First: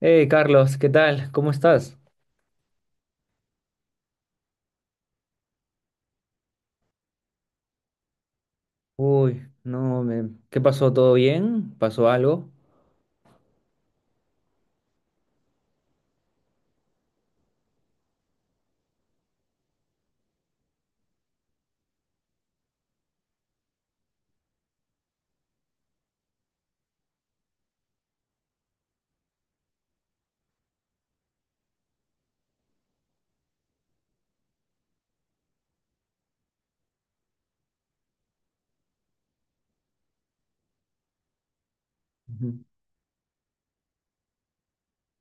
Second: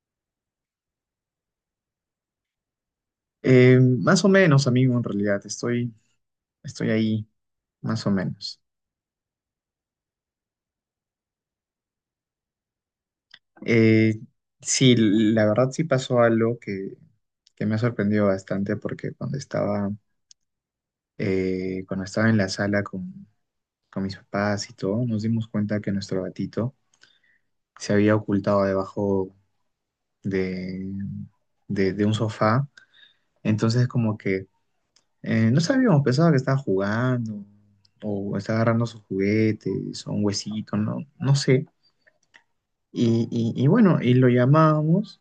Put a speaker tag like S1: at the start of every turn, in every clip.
S1: Hey Carlos, ¿qué tal? ¿Cómo estás?
S2: Más o menos, amigo, en realidad, estoy ahí, más o menos.
S1: Uy, no, me... ¿qué pasó? ¿Todo bien? ¿Pasó algo?
S2: Eh, sí, la verdad sí pasó algo que me ha sorprendido bastante porque cuando cuando estaba en la sala con mis papás y todo, nos dimos cuenta que nuestro gatito se había ocultado debajo de, de, de un sofá. Entonces, como que no sabíamos, pensaba que estaba jugando o estaba agarrando sus juguetes o un huesito, no, no sé.
S1: Ujú.
S2: Y bueno, y lo llamábamos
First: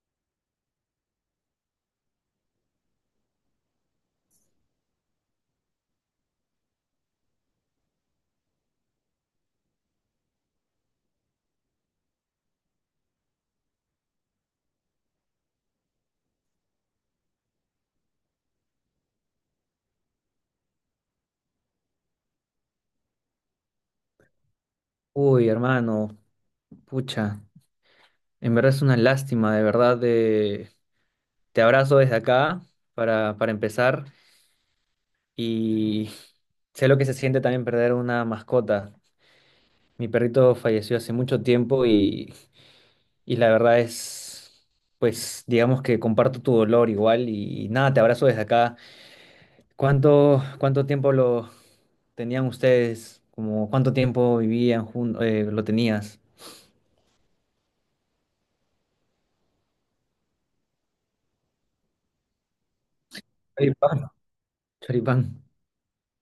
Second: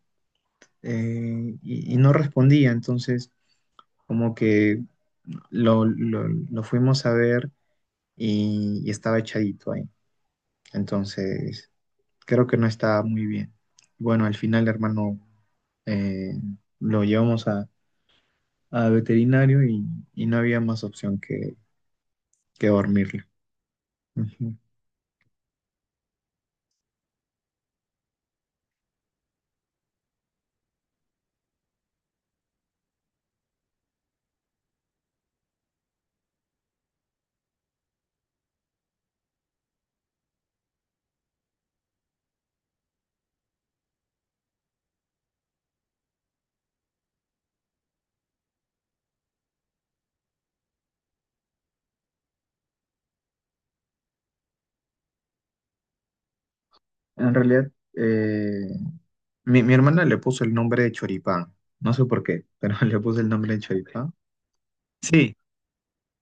S2: y no respondía, entonces como que lo fuimos a ver y estaba echadito ahí. Entonces creo que no estaba muy bien. Bueno, al final, hermano, eh, lo llevamos a veterinario y no había más opción que dormirlo. Ujú.
S1: Uy, hermano, pucha, en verdad es una lástima, de verdad. Te abrazo desde acá para empezar y sé lo que se siente también perder una mascota. Mi perrito falleció hace mucho tiempo y la verdad es, pues, digamos que comparto tu dolor igual y nada, te abrazo desde acá. ¿ Cuánto tiempo lo tenían ustedes? Como, ¿cuánto tiempo vivían juntos? ¿Lo tenías?
S2: En realidad, mi hermana le puso el nombre de Choripán, no sé por qué, pero le puso el nombre de
S1: Choripán.
S2: Choripán.
S1: Choripán.
S2: Sí,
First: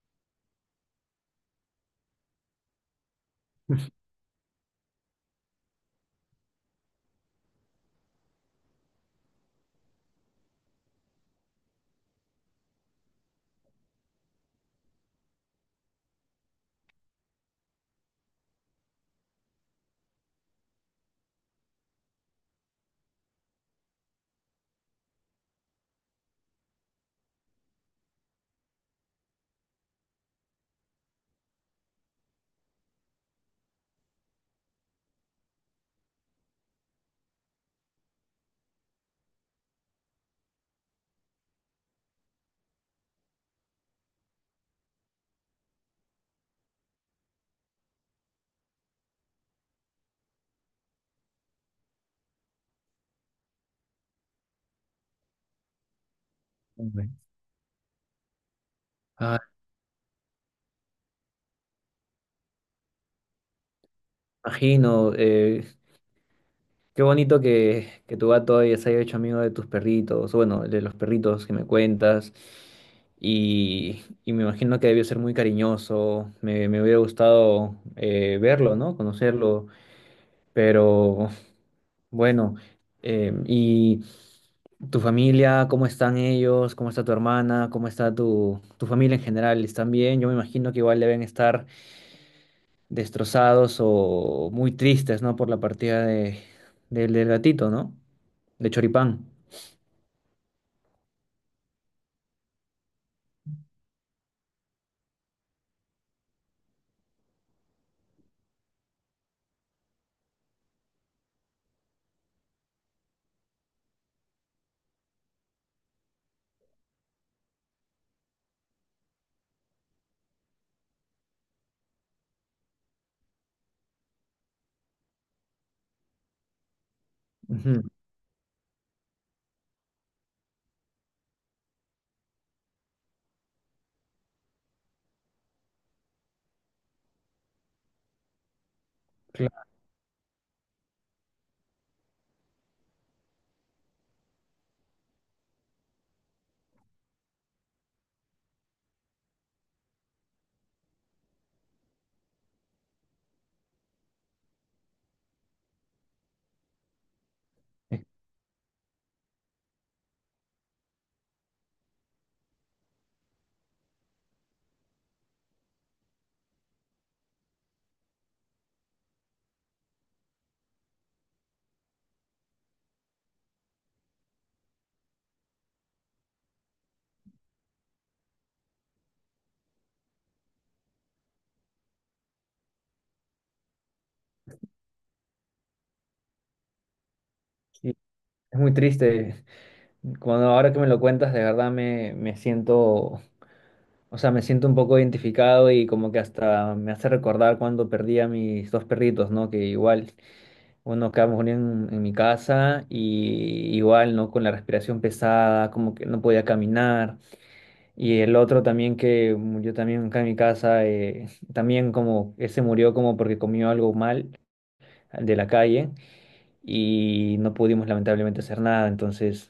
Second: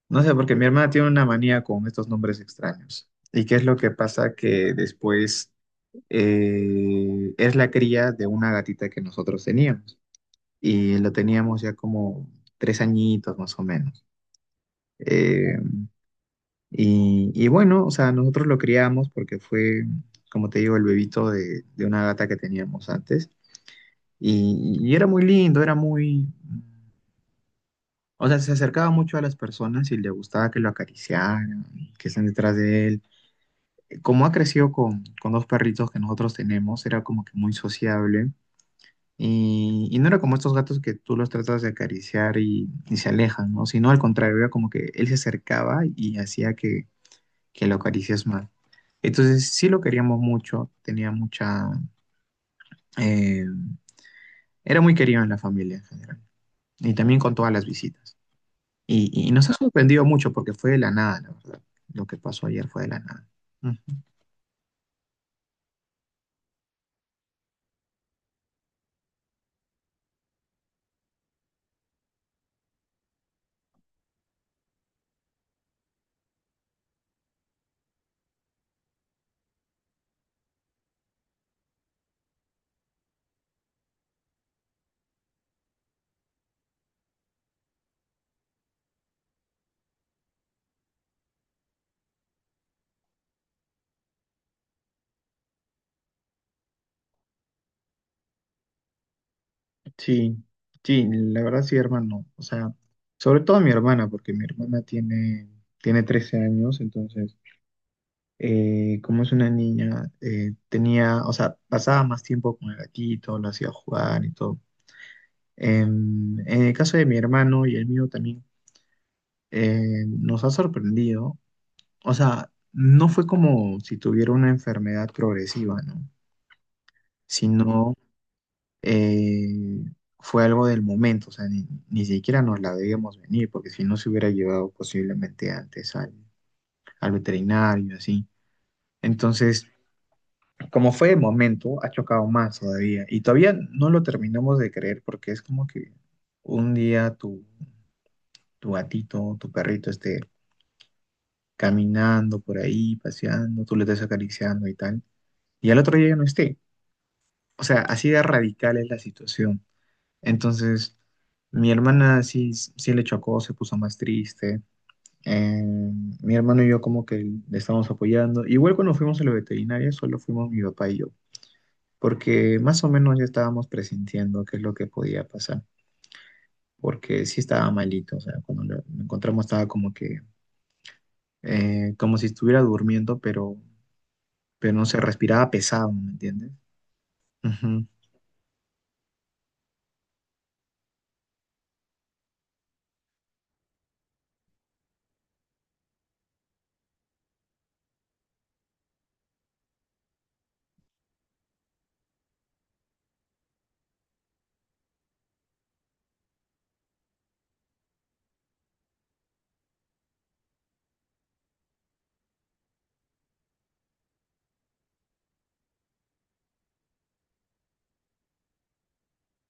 S2: no sé, porque mi hermana tiene una manía con estos nombres extraños. ¿Y qué es lo que pasa? Que después es la cría de una gatita que nosotros teníamos. Y lo teníamos ya como 3 añitos más o menos. Eh, y bueno, o sea, nosotros lo criamos porque fue, como te digo, el bebito de una gata que teníamos antes. Y era muy lindo, era muy... O sea, se acercaba mucho a las personas y le gustaba que lo acariciaran, que estén detrás de él. Como ha crecido con dos perritos que nosotros tenemos, era como que muy sociable y no era como estos gatos que tú los tratas de acariciar y se alejan, ¿no? Sino al contrario, era como que él se acercaba y hacía que lo acaricias más. Entonces sí lo queríamos mucho, tenía mucha... eh, Era muy querido en la familia en general y
S1: Hombre.
S2: también con todas las visitas. Y
S1: Ah,
S2: nos ha sorprendido mucho porque fue de la nada, la verdad. Lo que pasó ayer fue de la nada.
S1: imagino. Qué bonito que tu gato se haya hecho amigo de tus perritos, o bueno, de los perritos que me cuentas. Y me imagino que debió ser muy cariñoso. Me hubiera gustado verlo, ¿no? Conocerlo. Pero bueno, ¿y tu familia? ¿Cómo están ellos? ¿Cómo está tu hermana? ¿Cómo está tu familia en general? ¿Están bien? Yo me imagino que igual deben estar destrozados o muy tristes, ¿no? Por la partida del gatito, ¿no? De Choripán.
S2: Sí, sí, la verdad sí, hermano. O sea, sobre todo mi hermana, porque mi hermana tiene 13 años, entonces, como es una niña, tenía, o sea, pasaba más tiempo con el gatito, lo hacía jugar y todo. En el caso de mi hermano y el mío también, nos ha sorprendido. O sea, no fue como si tuviera una enfermedad progresiva, ¿no?
S1: Ujú.
S2: Sino eh, fue algo del momento, o sea, ni siquiera nos la debíamos venir, porque si no se hubiera llevado posiblemente antes al veterinario, así. Entonces,
S1: Claro.
S2: como fue de momento, ha chocado más todavía. Y todavía no lo terminamos de creer, porque es como que un día tu gatito, tu perrito esté caminando por ahí, paseando, tú le estés acariciando y tal, y al otro día ya no esté. O sea, así de radical es la situación. Entonces, mi hermana sí, sí le chocó, se puso más triste. Eh, Mi hermano y yo como que le estábamos apoyando. Igual cuando fuimos a la veterinaria, solo fuimos mi papá y yo, porque más o menos ya estábamos presintiendo qué es lo que podía pasar, porque sí estaba malito, o sea, cuando lo encontramos estaba como que, como si estuviera durmiendo, pero no se respiraba pesado, ¿me entiendes? Ujú,
S1: Sí, es muy triste. Cuando ahora que me lo cuentas, de verdad me siento, o sea, me siento un poco identificado y como que hasta me hace recordar cuando perdí a mis dos perritos, ¿no? Que igual uno quedamos muriendo en mi casa y igual, ¿no? Con la respiración pesada, como que no podía caminar. Y el otro también que murió también acá en mi casa, también como, él se murió como porque comió algo mal de la calle y no pudimos lamentablemente hacer nada. Entonces,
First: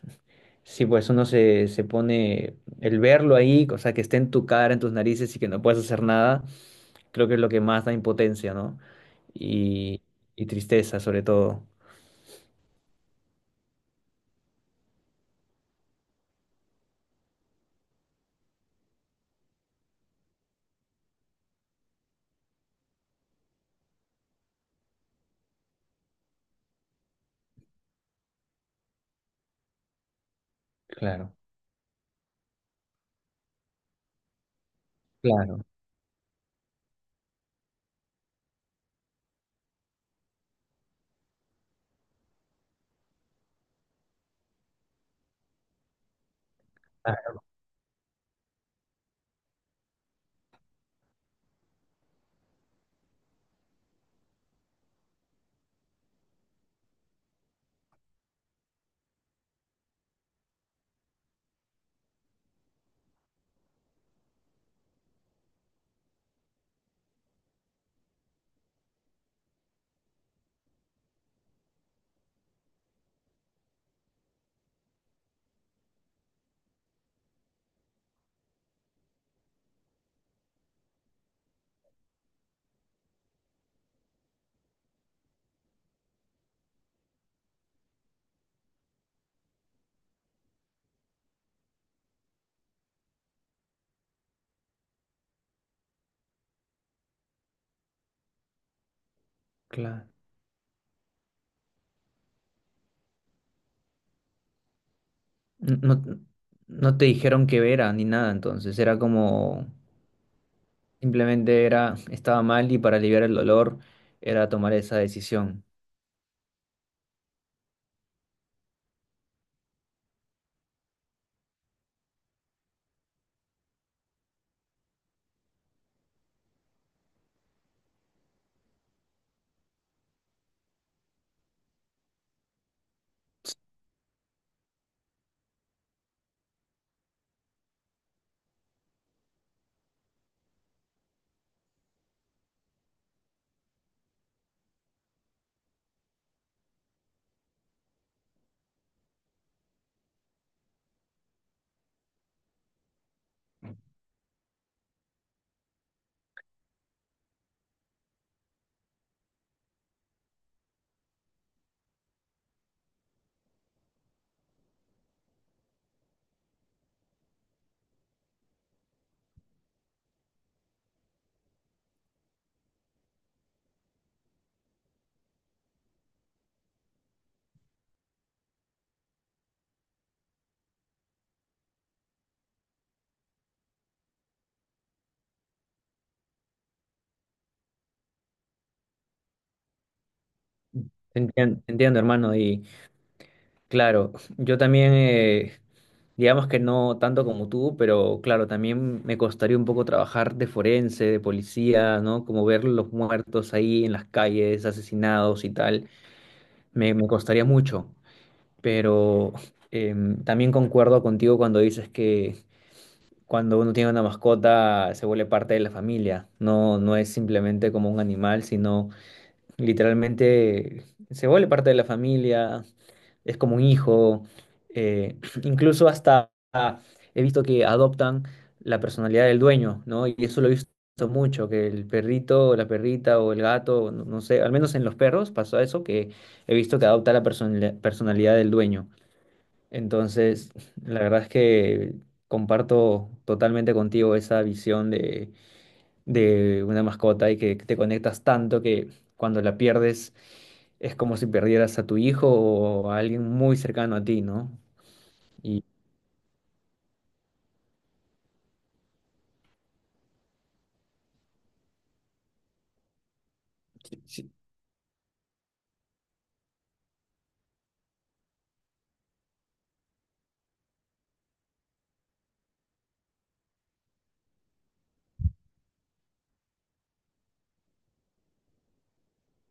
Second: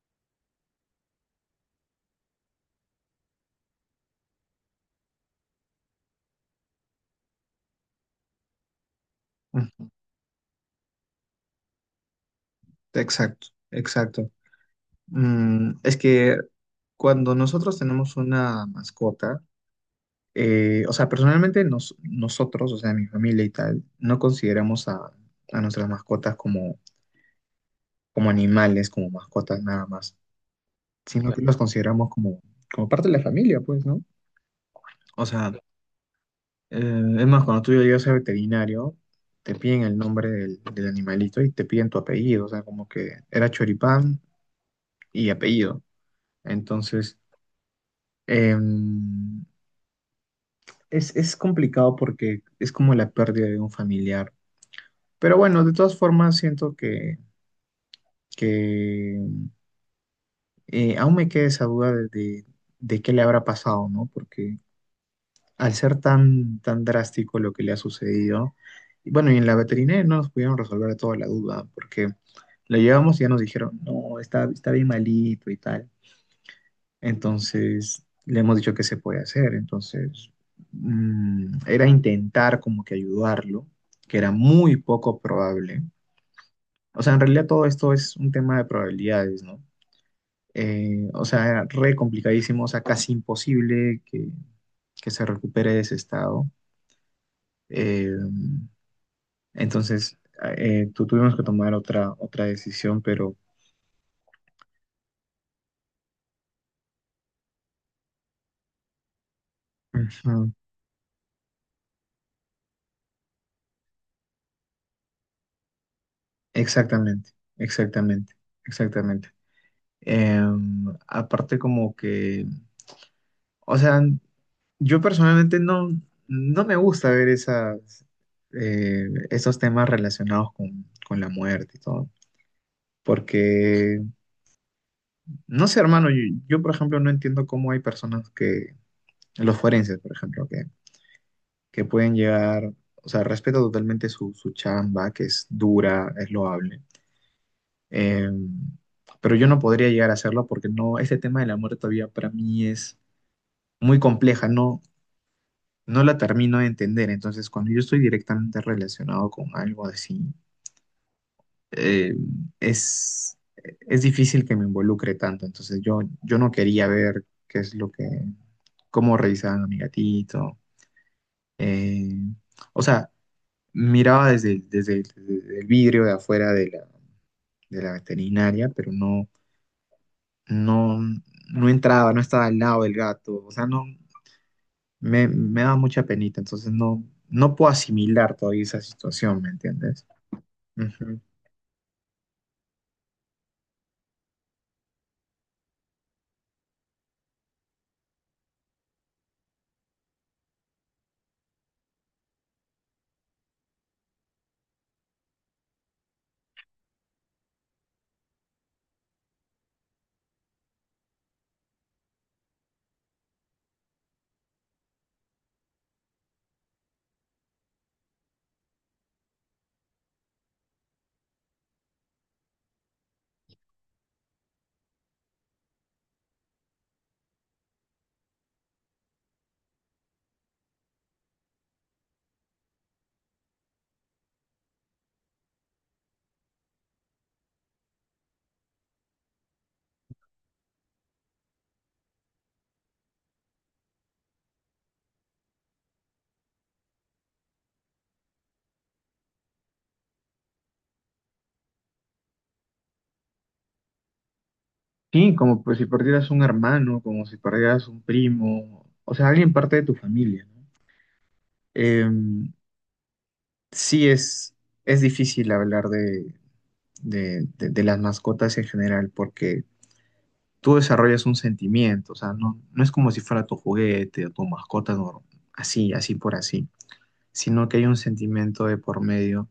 S1: sí, pues uno se pone, el verlo ahí, o sea, que esté en tu cara, en tus narices y que no puedas hacer nada, creo que es lo que más da impotencia, ¿no?
S2: ujú.
S1: Y, y tristeza sobre todo.
S2: Exacto, exacto. Mm, es que cuando nosotros tenemos una mascota, o sea, personalmente nosotros, o sea, mi familia y tal, no consideramos a nuestras mascotas como, como animales, como mascotas nada más, sino
S1: Claro.
S2: que, claro, los consideramos como, como parte de la familia, pues, ¿no? O sea,
S1: Claro,
S2: es más, cuando tú llegas al veterinario, te piden el nombre del animalito y te piden tu apellido, o sea, como que era Choripán y apellido. Entonces,
S1: claro,
S2: em, es complicado porque es como la pérdida de un familiar. Pero bueno, de todas formas, siento que aún me queda esa duda de qué le habrá pasado, ¿no? Porque al ser tan, tan drástico lo que le ha sucedido, y bueno, y en la veterinaria no nos pudieron resolver toda la duda, porque lo llevamos y ya nos dijeron, no, está, está bien malito y tal. Entonces, le hemos dicho que se puede hacer. Entonces, mm, era intentar como que ayudarlo, que era muy poco probable. O sea, en realidad todo esto es un tema de probabilidades, ¿no? O sea, era re complicadísimo, o sea, casi imposible que se recupere de ese estado. Eh,
S1: claro.
S2: entonces, Tuvimos que tomar otra, otra decisión, pero...
S1: No, no te dijeron que era ni nada, entonces era como
S2: Ujú.
S1: simplemente era, estaba mal y para aliviar el dolor era tomar esa decisión.
S2: Exactamente, exactamente, exactamente. Aparte como que, o sea, yo personalmente no, no me gusta ver esas, esos temas relacionados con la muerte y todo. Porque, no sé, hermano, yo, por ejemplo no entiendo cómo hay personas los forenses, por ejemplo, que pueden llegar, o sea, respeto totalmente su, su chamba, que es dura, es loable. eh, pero yo no podría llegar a hacerlo porque no, este tema de la muerte todavía para mí es muy compleja, no, no la termino de entender. Entonces, cuando yo estoy directamente relacionado con algo así, eh, es difícil que me involucre tanto. Entonces, yo no quería ver qué es lo que, cómo revisaban a mi gatito. eh, o sea, Miraba desde el vidrio de afuera de la veterinaria, pero no, no, no entraba, no estaba al lado del gato. O sea, no, me daba mucha penita. Entonces, no, no puedo asimilar todavía esa situación, ¿me entiendes? Ujú.
S1: Te entiendo, hermano, y claro, yo también, digamos que no tanto como tú, pero claro, también me costaría un poco trabajar de forense, de policía, ¿no? Como ver los muertos ahí en las calles, asesinados y tal, me costaría mucho. Pero también concuerdo contigo cuando dices que cuando uno tiene una mascota se vuelve parte de la familia, no, no es simplemente como un animal, sino literalmente se vuelve parte de la familia, es como un hijo, eh, incluso hasta he visto que adoptan la personalidad del dueño, ¿no? Y eso lo he visto mucho, que el perrito o la perrita o el gato, no, no sé, al menos en los perros pasó eso, que he visto que adopta la personalidad del dueño. Entonces, la verdad es que comparto totalmente contigo esa visión de una mascota y que te conectas tanto que cuando la pierdes es como si perdieras a tu hijo o a alguien muy cercano a ti, ¿no?
S2: Sí, como
S1: Y
S2: pues si perdieras un hermano, como si perdieras un primo, o sea, alguien parte de tu familia, ¿no? Em, sí
S1: sí,
S2: es difícil hablar de las mascotas en general porque tú desarrollas un sentimiento, o sea, no, no es como si fuera tu juguete o tu mascota nor- así, así por así, sino que hay un sentimiento de por medio.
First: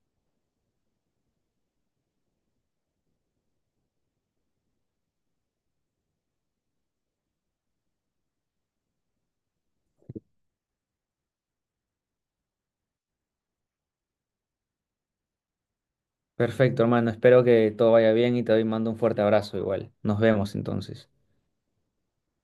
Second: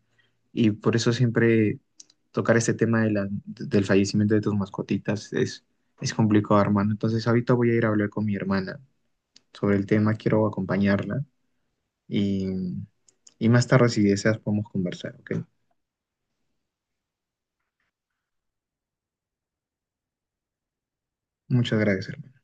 S2: Y por eso siempre tocar este tema de del fallecimiento de tus mascotitas es complicado, hermano. Entonces ahorita voy a ir a hablar con mi hermana sobre el tema, quiero acompañarla y, y más tarde si deseas podemos conversar, ¿ok?
S1: perfecto, hermano, espero que todo vaya bien y mando un fuerte abrazo igual. Nos vemos entonces.
S2: Muchas gracias, hermano.